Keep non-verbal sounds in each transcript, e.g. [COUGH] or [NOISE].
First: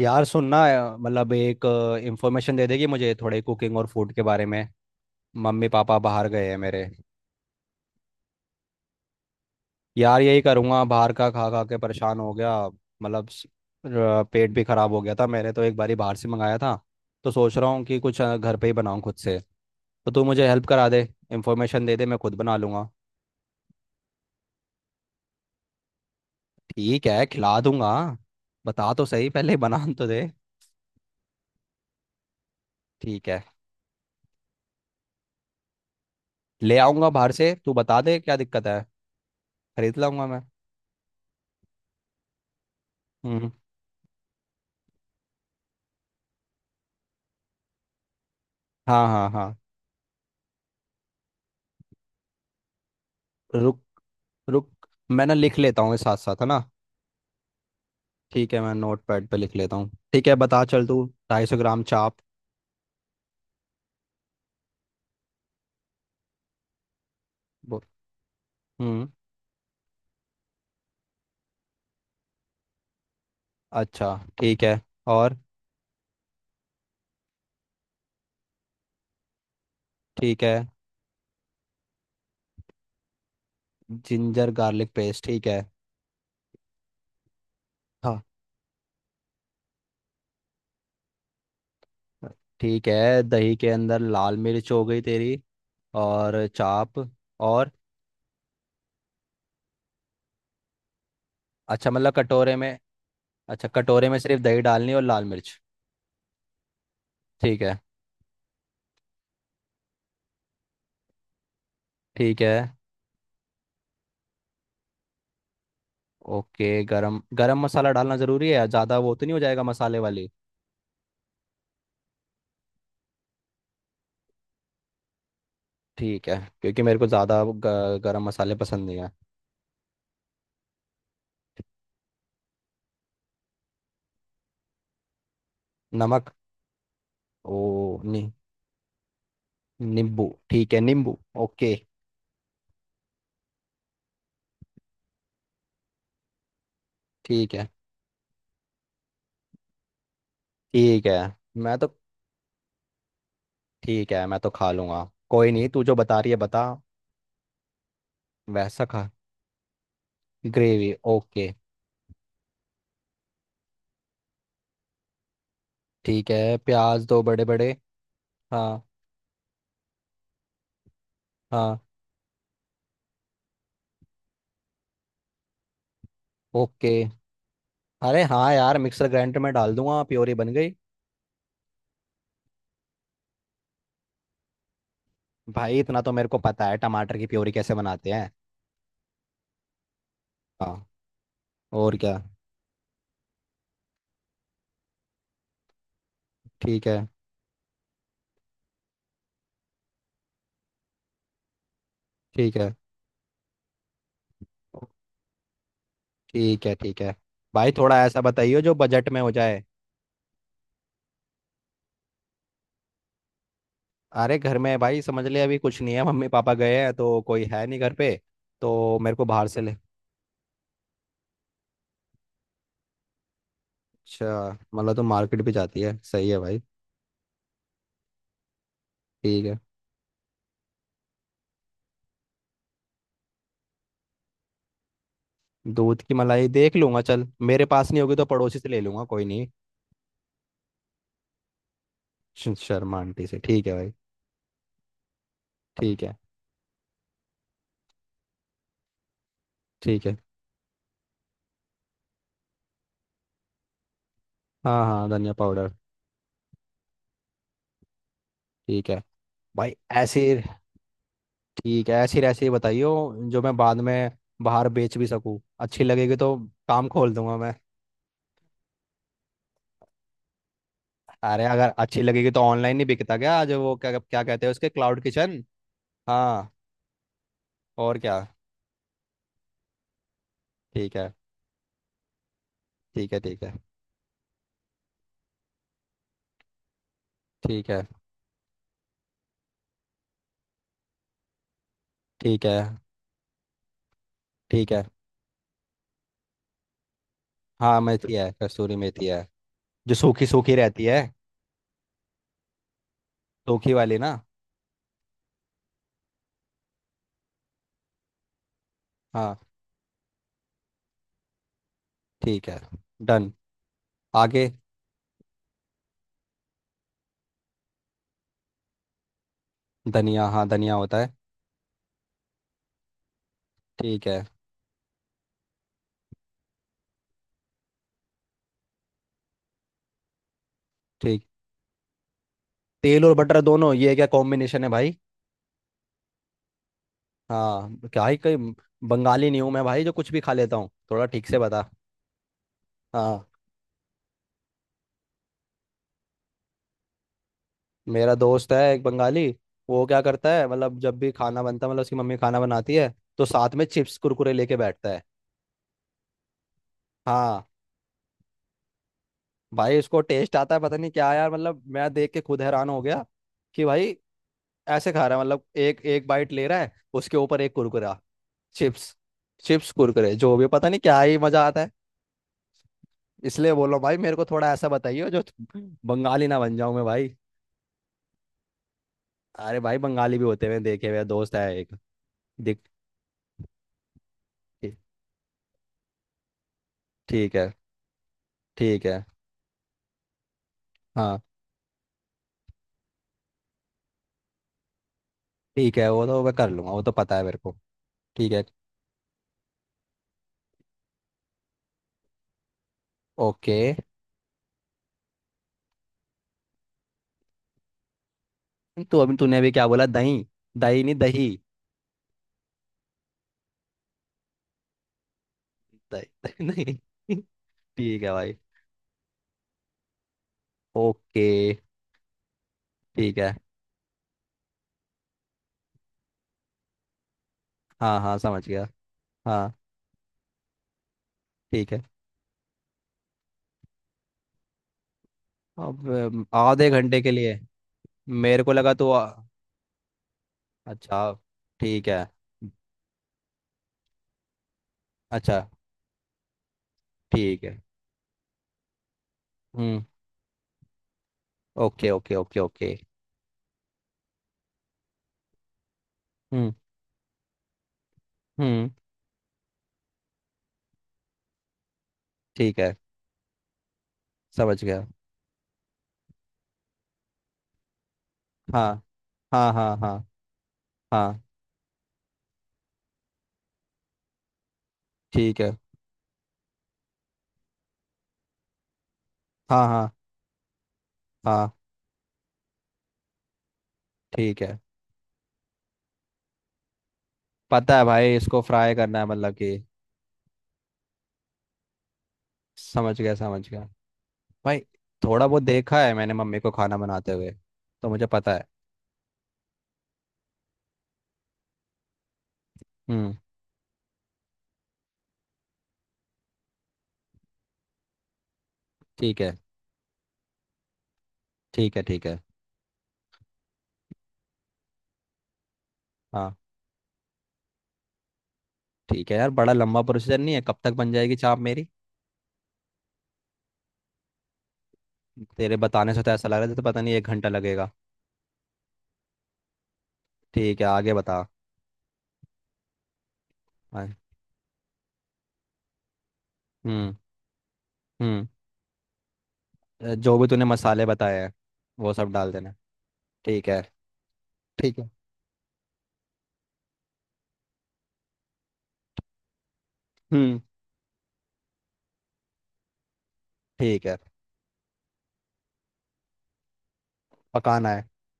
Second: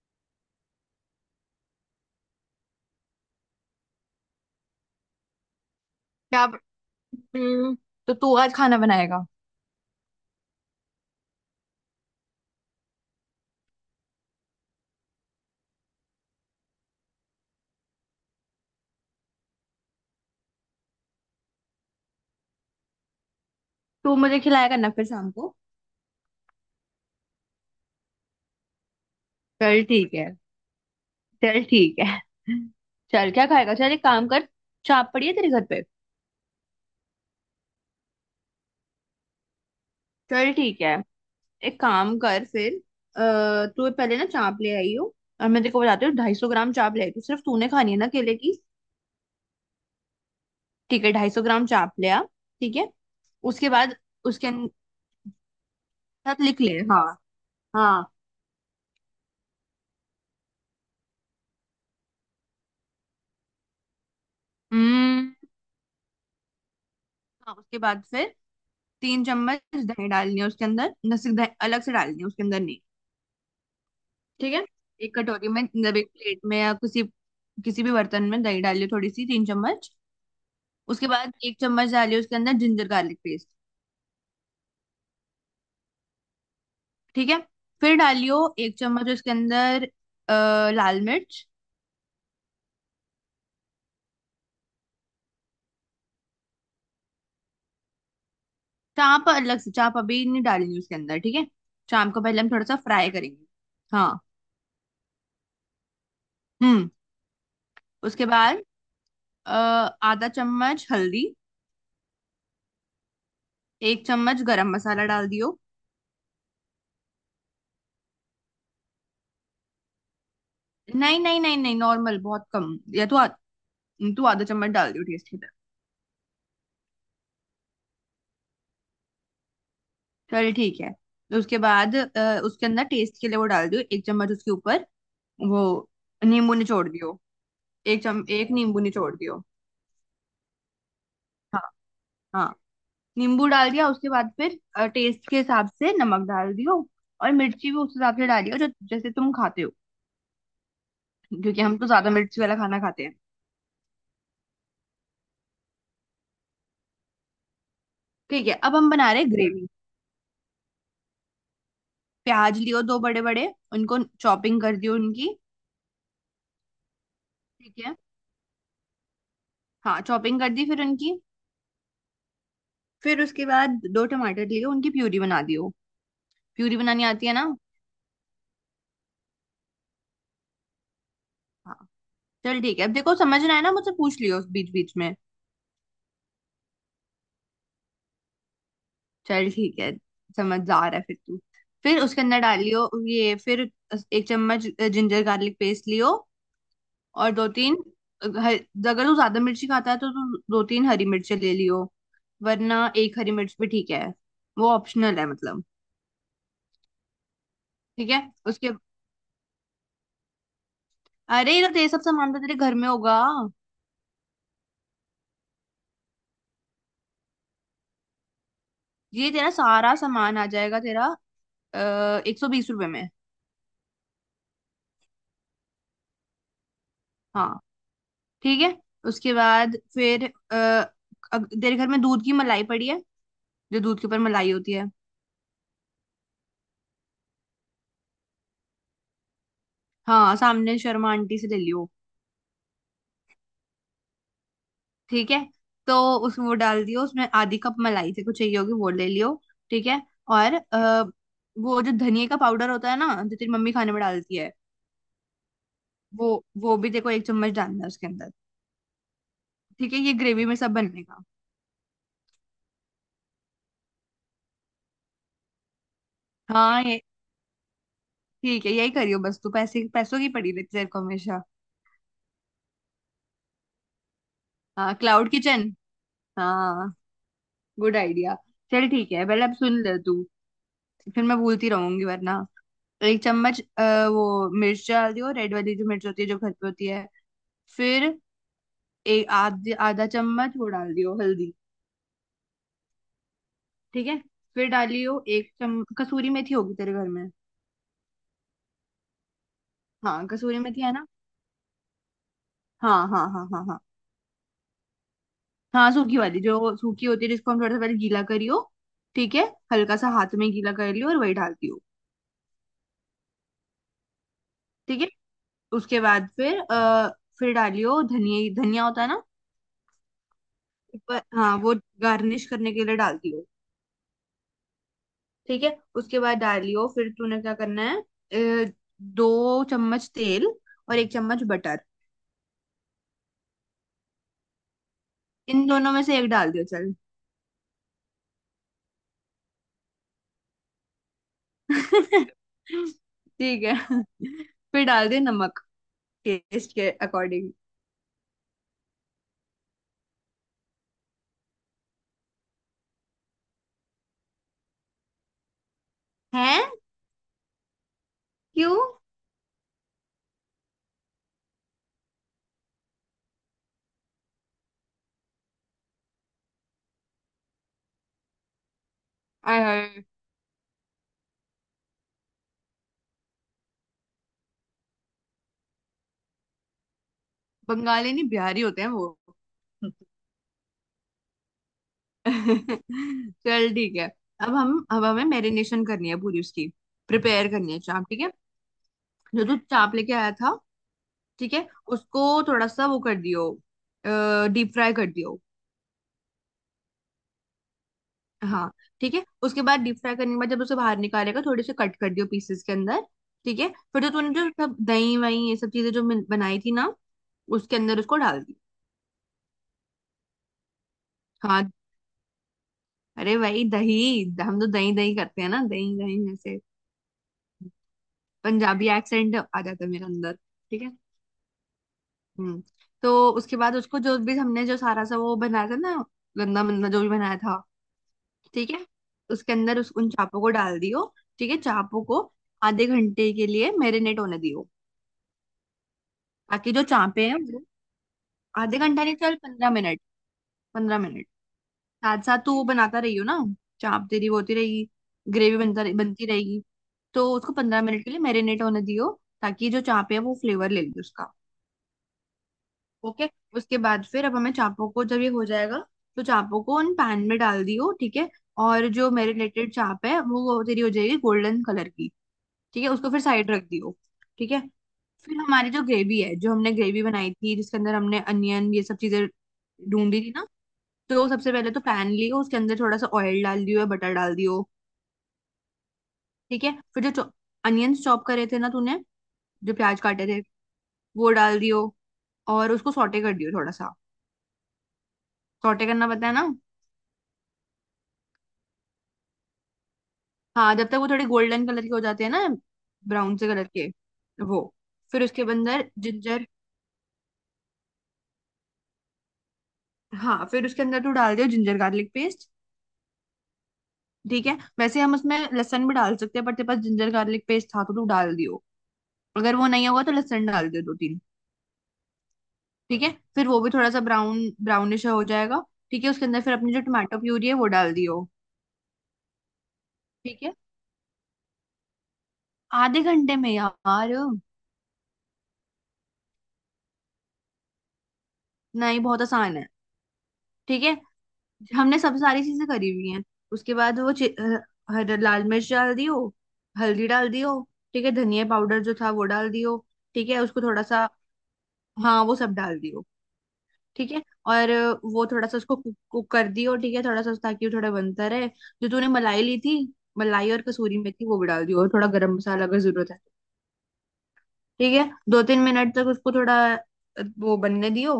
यार सुनना। मतलब एक इंफॉर्मेशन दे देगी मुझे थोड़े कुकिंग और फूड के बारे में। मम्मी पापा बाहर क्या। गए हैं मेरे। हम्म, तो तू आज खाना बनाएगा। यार यही करूँगा, बाहर का खा खा के परेशान हो गया। मतलब पेट भी खराब हो गया था, मैंने तो एक बारी बाहर से मंगाया था। तो सोच रहा हूँ कि कुछ घर पे ही बनाऊँ खुद से। तो तू मुझे हेल्प करा दे, इंफॉर्मेशन दे दे, मैं खुद बना लूँगा। तू मुझे खिलाया करना फिर शाम को। ठीक है, खिला दूंगा। बता तो सही, पहले चल बना तो ठीक दे। है। चल ठीक है। ठीक चल है। क्या खाएगा। चल एक काम कर। चाप पड़ी है तेरे घर पे। ले आऊँगा बाहर से, तू बता दे क्या दिक्कत है, खरीद लाऊंगा मैं। चल ठीक है। एक काम कर फिर। हम्म। अः तू पहले ना चाप ले आई हो। और मैं तेरे को बताती हूँ 250 ग्राम चाप ले आई। तू सिर्फ तूने खानी है ना केले की। हाँ हाँ हाँ। ठीक है। 250 ग्राम चाप ले आ। ठीक है। उसके रुक। बाद। उसके अन- रुक, मैं ना लिख लेता हूँ साथ साथ साथ, है ना। लिख ले। हाँ। हाँ। ठीक है, मैं नोट पैड पे लिख लेता हूँ, ठीक है बता, चल तू। 250 ग्राम चाप। हम्म। हाँ। उसके बो- बाद फिर हम्म। 3 चम्मच दही डालनी है उसके अंदर न। सिर्फ दही अलग से डालनी है उसके अंदर नहीं। अच्छा ठीक है। ठीक है। एक और। कटोरी में मतलब एक प्लेट में या किसी किसी भी बर्तन में दही डालिए थोड़ी सी 3 चम्मच। ठीक है। उसके बाद 1 चम्मच डालिए उसके अंदर ginger garlic paste. Ginger garlic paste, ठीक है। ठीक है। फिर हाँ। डालियो 1 चम्मच उसके अंदर लाल मिर्च। ठीक है, दही के अंदर लाल मिर्च हो गई तेरी। और चाप। और। चाप अलग से। चाप अभी नहीं डालनी उसके अंदर। ठीक है। अच्छा, मतलब चाप को पहले हम कटोरे थोड़ा सा में। फ्राई करेंगे। अच्छा, कटोरे में हाँ। सिर्फ दही डालनी और लाल मिर्च। हम्म। ठीक है। उसके बाद अ, आधा चम्मच हल्दी। ठीक है। एक चम्मच गरम मसाला डाल दियो। ओके, गरम गरम मसाला डालना ज़रूरी है, ज़्यादा वो तो नहीं हो जाएगा मसाले वाली। नहीं नहीं नहीं नहीं नॉर्मल बहुत कम या तो तू आधा चम्मच डाल दियो टेस्ट के। ठीक है। क्योंकि मेरे को ज़्यादा गरम मसाले पसंद नहीं है। चल ठीक है। तो उसके बाद उसके अंदर टेस्ट के लिए वो डाल दियो 1 चम्मच उसके ऊपर वो नमक। नींबू निचोड़ दियो। ओ नि, एक नींबू निचोड़ दियो। नींबू ठीक है, नींबू। हाँ। ओके। हाँ। नींबू डाल दिया उसके बाद फिर टेस्ट के हिसाब से नमक डाल दियो। और ठीक है। मिर्ची भी उस हिसाब से डालियो जो जैसे तुम खाते हो। ठीक है, क्योंकि हम मैं तो। तो ज्यादा मिर्ची वाला खाना खाते हैं। ठीक है, मैं तो खा लूँगा। कोई नहीं, तू जो बता रही है बता, ठीक है। अब वैसा हम खा। बना रहे ग्रेवी। Gravy, okay. प्याज लियो दो बड़े बड़े। उनको चॉपिंग कर दियो उनकी। ठीक है, प्याज दो बड़े बड़े। ठीक है। हाँ। हाँ। चॉपिंग कर दी फिर उनकी। हाँ। फिर उसके बाद दो टमाटर लियो उनकी प्यूरी बना दियो। Puree okay. बनानी आती है ना। अरे हाँ यार, मिक्सर ग्राइंडर में डाल दूंगा, प्योरी बन गई। हाँ। चल ठीक है। अब देखो समझना है ना मुझसे पूछ लियो बीच बीच में। भाई इतना तो मेरे को पता है टमाटर की प्योरी कैसे बनाते हैं। चल ठीक है। समझ जा हाँ। रहा है फिर तू। और फिर क्या। उसके अंदर डाल लियो ये फिर एक चम्मच जिंजर गार्लिक पेस्ट लियो। ठीक है। और दो तीन अगर तू ज्यादा मिर्ची खाता है तो तू दो तीन हरी मिर्ची ले लियो। ठीक है। वरना एक हरी मिर्च भी ठीक है। वो ऑप्शनल है मतलब। ठीक है। ठीक है। भाई थोड़ा ठीक ऐसा है। बताइए उसके जो बजट में हो जाए। अरे ये तो तेरे सब सामान तो तेरे घर में होगा। अरे घर में भाई समझ ले, अभी कुछ नहीं है, मम्मी पापा गए हैं तो कोई है नहीं घर पे। तो मेरे को ये बाहर तेरा से ले। सारा सामान आ जाएगा तेरा 120 रुपए में। अच्छा। मतलब तो मार्केट भी जाती है, सही है भाई। हाँ। ठीक है। उसके ठीक है। बाद फिर अ, तेरे घर में दूध की मलाई पड़ी है जो दूध के ऊपर मलाई होती है। दूध की मलाई देख लूंगा, चल मेरे पास नहीं होगी तो पड़ोसी से ले लूंगा, कोई नहीं। हाँ सामने शर्मा आंटी से ले लियो। शर्मा आंटी से ठीक है भाई। ठीक है। तो ठीक है। उस वो डाल दियो उसमें आधी कप मलाई से कुछ चाहिए होगी वो ले लियो। ठीक है। ठीक है। और वो जो धनिया का पाउडर होता है ना जो तेरी मम्मी खाने में डालती है हाँ हाँ, धनिया पाउडर। वो वो भी देखो 1 चम्मच डालना है उसके अंदर। ठीक है। भाई। ठीक है। ये ऐसी। ग्रेवी में सब बनने का। ठीक है, ऐसी रेसिपी बताइयो जो मैं बाद में बाहर बेच भी सकूँ, अच्छी लगेगी तो हाँ। काम ये खोल दूंगा मैं। ठीक है। यही करियो बस तू पैसे पैसों की पड़ी रहती है तेरे को हमेशा। अरे, अगर अच्छी लगेगी तो ऑनलाइन नहीं बिकता क्या आज, वो क्या क्या कहते हैं उसके, हाँ क्लाउड क्लाउड किचन। किचन। हाँ। हाँ। गुड और क्या। आइडिया। चल ठीक है। पहले अब सुन ले तू ठीक है। फिर मैं भूलती रहूंगी वरना। ठीक है। एक ठीक है। चम्मच वो मिर्च डाल दियो रेड वाली जो मिर्च होती है जो घर पे होती है। ठीक है। फिर एक आध आधा चम्मच वो डाल दियो हल्दी। ठीक है। ठीक है। फिर ठीक है। डालियो एक चम कसूरी मेथी होगी तेरे घर में। हाँ मेथी है, कसूरी मेथी है, जो सूखी हाँ सूखी कसूरी मेथी रहती है है। ना। हाँ हाँ हाँ हाँ सूखी हाँ। वाली ना। हाँ सूखी वाली जो सूखी होती है जिसको हम थोड़ा सा पहले गीला करियो। ठीक हाँ। है। हल्का सा हाथ में गीला कर लियो और वही डाल दियो। ठीक है। डन, आगे। ठीक है। उसके बाद फिर फिर डालियो धनिया। धनिया होता है ना। धनिया, हाँ धनिया होता है। ऊपर हाँ वो गार्निश करने के लिए डाल दियो। ठीक है। ठीक है। उसके बाद डालियो फिर तूने क्या करना है अ, 2 चम्मच तेल और एक ठीक। चम्मच बटर। तेल और बटर दोनों, ये क्या कॉम्बिनेशन है भाई। इन दोनों में से एक डाल दियो चल। हाँ क्या ही कहीं। बंगाली नहीं हूँ मैं भाई, जो कुछ भी खा लेता हूँ, थोड़ा ठीक से बता। [LAUGHS] हाँ। ठीक है। फिर डाल दियो नमक टेस्ट के अकॉर्डिंग। मेरा दोस्त है एक बंगाली। वो क्या करता है, मतलब जब भी खाना बनता है, मतलब उसकी मम्मी खाना बनाती है, तो साथ में चिप्स कुरकुरे लेके बैठता है। है। हाँ। क्यों। भाई उसको टेस्ट आता है, पता नहीं क्या यार, मतलब मैं देख के खुद हैरान हो गया कि भाई ऐसे खा रहा है। मतलब एक एक बाइट ले रहा है, उसके ऊपर एक कुरकुरा, चिप्स, आय चिप्स हाय। कुरकुरे जो भी, पता नहीं क्या ही मजा आता है। इसलिए बोलो भाई मेरे को, थोड़ा ऐसा बताइए जो बंगाली ना बन जाऊं मैं भाई। बंगाली नहीं बिहारी होते हैं वो। अरे भाई, [LAUGHS] बंगाली भी होते हुए देखे हुए, दोस्त है एक। दिख। चल ठीक है। अब हमें मैरिनेशन करनी है पूरी उसकी। ठीक प्रिपेयर है। करनी है चाप। ठीक है। ठीक है। जो तू चाप लेके आया था। हाँ। ठीक है। उसको थोड़ा सा वो कर दियो। डीप फ्राई कर दियो। ठीक है, वो तो मैं कर लूंगा, वो तो पता है मेरे को। ठीक है। हाँ। ठीक है। उसके बाद डीप फ्राई करने के बाद जब उसे बाहर निकालेगा थोड़े से कट कर दियो पीसेस के अंदर। ओके। ठीक है। फिर जो तूने जो सब दही वही ये सब चीजें जो बनाई थी ना उसके अंदर उसको डाल दी। तू अभी, तूने अभी क्या बोला, दही। दही नहीं, दही। हाँ। अरे भाई दही। हम तो दही दही करते हैं ना। दही दही दही दही ऐसे। नहीं। [LAUGHS] ठीक है भाई। पंजाबी एक्सेंट आ जाता है मेरे अंदर। ठीक है। ओके। हम्म। तो ठीक है। उसके बाद उसको जो भी हमने जो सारा सा वो बनाया था ना गंदा मंदा जो भी बनाया था। हाँ हाँ समझ गया। ठीक है। उसके हाँ। अंदर उस उन चापों को डाल दियो। ठीक है। ठीक है। चापों को आधे घंटे के लिए मैरिनेट होने दियो। अब आधे ताकि जो घंटे के चापे हैं लिए। वो मेरे को लगा आधे तो घंटा नहीं। चल 15 मिनट। पंद्रह अच्छा मिनट ठीक है। साथ साथ तू वो बनाता रहियो ना। चाप तेरी वो होती रहेगी। अच्छा ग्रेवी बनती रहेगी। तो ठीक उसको है। 15 मिनट के लिए मैरिनेट होने दियो ताकि जो हम्म। चापे है वो फ्लेवर ले ले उसका। Okay okay okay okay. Okay. उसके बाद फिर अब हमें चापों को जब ये हो जाएगा तो हम्म। चापों को उन पैन में डाल दियो। ठीक है। हम्म। और जो मैरिनेटेड चाप है वो तेरी हो जाएगी गोल्डन कलर की। ठीक है, ठीक है। उसको फिर साइड रख दियो। ठीक है। समझ गया। फिर हमारी जो ग्रेवी है जो हमने ग्रेवी बनाई थी जिसके अंदर हमने अनियन हाँ ये सब चीजें हाँ हाँ हाँ ढूंढी थी ना। हाँ। तो सबसे पहले तो पैन लियो उसके अंदर थोड़ा सा ऑयल डाल दियो या बटर डाल दियो। ठीक है। ठीक है। फिर जो अनियंस चॉप करे थे ना तूने हाँ जो हाँ प्याज काटे थे वो हाँ। डाल दियो। और उसको सॉटे कर दियो थोड़ा सा। ठीक है, सॉटे करना पता है ना। पता है भाई, इसको फ्राई करना है मतलब कि। हाँ जब तक वो थोड़े गोल्डन कलर के हो जाते हैं ना। समझ गया, ब्राउन से समझ गया। कलर के भाई, वो। फिर थोड़ा बहुत उसके देखा अंदर है मैंने मम्मी जिंजर। को खाना बनाते हुए, तो मुझे पता है। हाँ फिर उसके अंदर तू डाल दियो जिंजर गार्लिक पेस्ट। हम्म। ठीक है। वैसे हम उसमें लहसुन भी डाल सकते हैं पर तेरे पास जिंजर गार्लिक पेस्ट था तो तू डाल दियो। ठीक है। अगर वो नहीं होगा तो लहसुन डाल दियो दो तीन। ठीक है। ठीक है। ठीक है। फिर वो भी थोड़ा सा ब्राउनिश हो जाएगा। ठीक है। उसके हाँ। अंदर फिर अपनी जो टमाटो प्यूरी है वो डाल दियो। ठीक है यार, बड़ा लंबा प्रोसीजर नहीं है, ठीक है। कब तक बन जाएगी चाप मेरी। आधे घंटे में यार। तेरे बताने से तो ऐसा लग रहा था, तो पता नहीं एक घंटा लगेगा। नहीं बहुत आसान है। ठीक है, ठीक है। आगे बता। हमने सब सारी चीजें करी हुई हैं। उसके हाँ। बाद लाल मिर्च डाल दियो। हम्म। हल्दी डाल दियो। ठीक है। हम्म। धनिया पाउडर जो था वो डाल दियो। जो भी ठीक है। तूने उसको थोड़ा मसाले सा। बताए हैं, वो सब हाँ डाल वो देना। सब डाल दियो। ठीक है। ठीक है। और ठीक है। वो थोड़ा सा उसको कुक कर दियो। ठीक है। थोड़ा सा ताकि वो थोड़ा बनता रहे। जो तूने मलाई ली थी हम्म। मलाई और कसूरी मेथी वो भी डाल दियो और थोड़ा गरम मसाला अगर जरूरत है। ठीक है, ठीक है। 2-3 मिनट तक उसको थोड़ा वो पकाना है। बनने दियो।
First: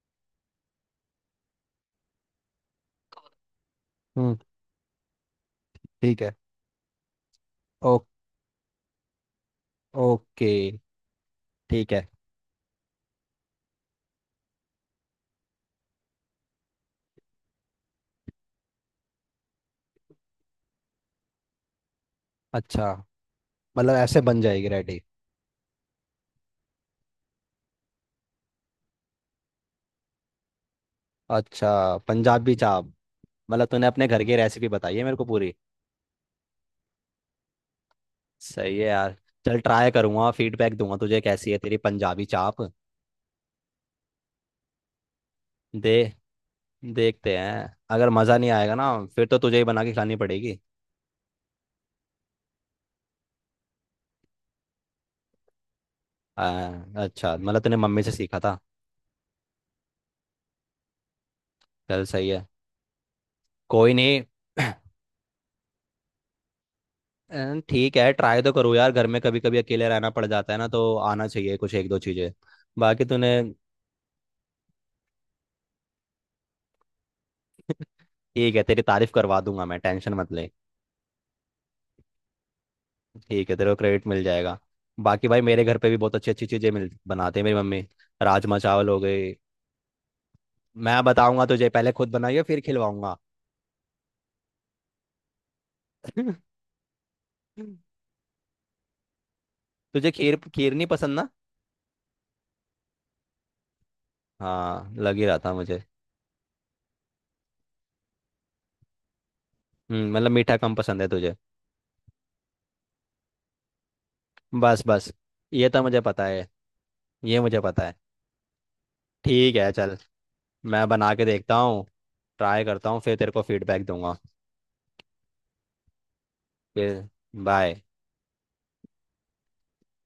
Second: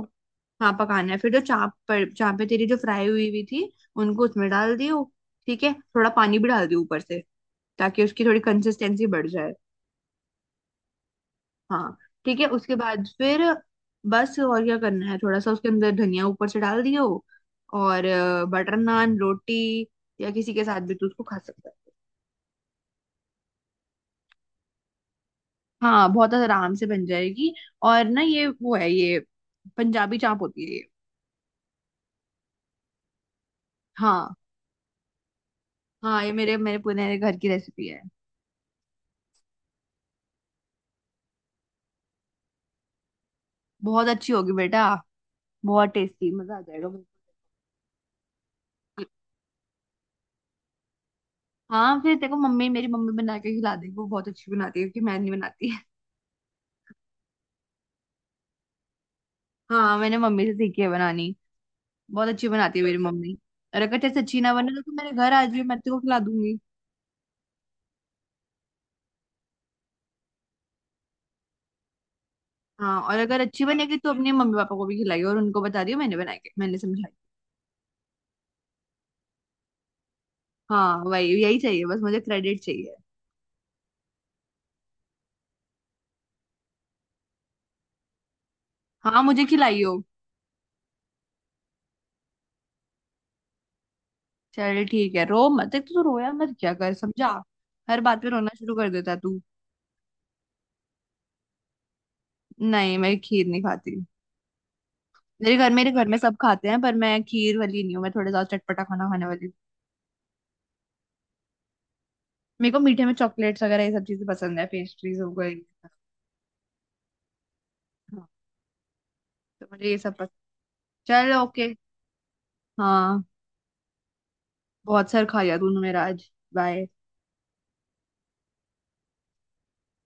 हाँ पकाना है। फिर जो चापे तेरी जो फ्राई हुई हुई थी उनको हम्म। उसमें डाल दियो। ठीक है। थोड़ा ठीक है। पानी भी डाल दियो ऊपर से ओ, ताकि उसकी थोड़ी कंसिस्टेंसी बढ़ जाए। ओके। ठीक हाँ। है। ठीक है। उसके बाद फिर बस और क्या करना है थोड़ा सा उसके अंदर धनिया ऊपर से डाल दियो। और बटर नान रोटी या किसी के साथ भी तू उसको खा सकता है। अच्छा, मतलब ऐसे बन जाएगी रेडी। हाँ बहुत आराम से बन जाएगी। और ना ये वो है ये पंजाबी चाप होती है ये। अच्छा, पंजाबी चाप। मतलब तूने अपने घर हाँ। की रेसिपी बताई है मेरे को पूरी। हाँ ये मेरे मेरे पुराने घर की रेसिपी है। सही है यार। चल, ट्राई करूंगा, फीडबैक दूंगा तुझे, कैसी है तेरी पंजाबी चाप। बहुत अच्छी होगी बेटा। बहुत दे। टेस्टी मजा आ जाएगा बिल्कुल। देखते हैं, अगर मज़ा नहीं आएगा ना, फिर तो तुझे ही बना के खिलानी पड़ेगी। हाँ फिर देखो मम्मी मेरी मम्मी बना के खिला देगी वो बहुत अच्छी बनाती है क्योंकि मैं नहीं बनाती। आ, अच्छा, मतलब तूने मम्मी से सीखा था। हाँ मैंने मम्मी से सीखी है बनानी। चल सही बहुत है। अच्छी बनाती है मेरी मम्मी। और कोई अगर तेरे से नहीं। अच्छी ना [CLEARS THROAT] बने तो तू मेरे घर आज भी मैं तेरे को खिला दूंगी। ठीक है, ट्राई तो करूँ यार, घर में कभी कभी अकेले रहना पड़ जाता है ना, तो आना चाहिए कुछ एक दो चीज़ें। हाँ बाकी और तूने। अगर अच्छी बनेगी तो अपने मम्मी पापा को भी खिलाई और उनको बता दियो मैंने बनाई है, मैंने समझाई। ठीक है, तेरी तारीफ करवा दूंगा मैं, टेंशन मत ले। हाँ वही यही चाहिए बस मुझे क्रेडिट चाहिए। ठीक है, तेरे को क्रेडिट मिल जाएगा। बाकी भाई, मेरे घर पे भी बहुत अच्छी अच्छी चीज़ें मिल बनाते हैं मेरी मम्मी। राजमा चावल हो हाँ गए। मुझे खिलाइयो। मैं बताऊंगा तुझे, पहले खुद बनाइए फिर खिलवाऊंगा। चल ठीक है। रो मत। एक तो तू रोया [LAUGHS] मत क्या कर समझा। हर बात पे रोना शुरू कर देता है तू। तुझे खीर, खीर नहीं पसंद ना। नहीं मैं खीर नहीं खाती। हाँ, लग ही रहा था मुझे। मेरे घर में सब खाते हैं पर मैं खीर वाली नहीं हूँ। मैं थोड़ा ज्यादा चटपटा खाना खाने वाली हूँ। मतलब मीठा कम पसंद है तुझे। मेरे को मीठे में चॉकलेट्स वगैरह ये सब चीजें पसंद है बस बस, पेस्ट्रीज हो गई। ये तो मुझे पता है, ये मुझे पता है। हाँ। ठीक तो है, मुझे चल। ये सब पसंद। मैं बना के चल देखता ओके। हूँ। ट्राई करता हूँ, फिर हाँ तेरे को फीडबैक दूंगा। बहुत सर खाया तूने मेरा आज। बाय। फिर। बाय।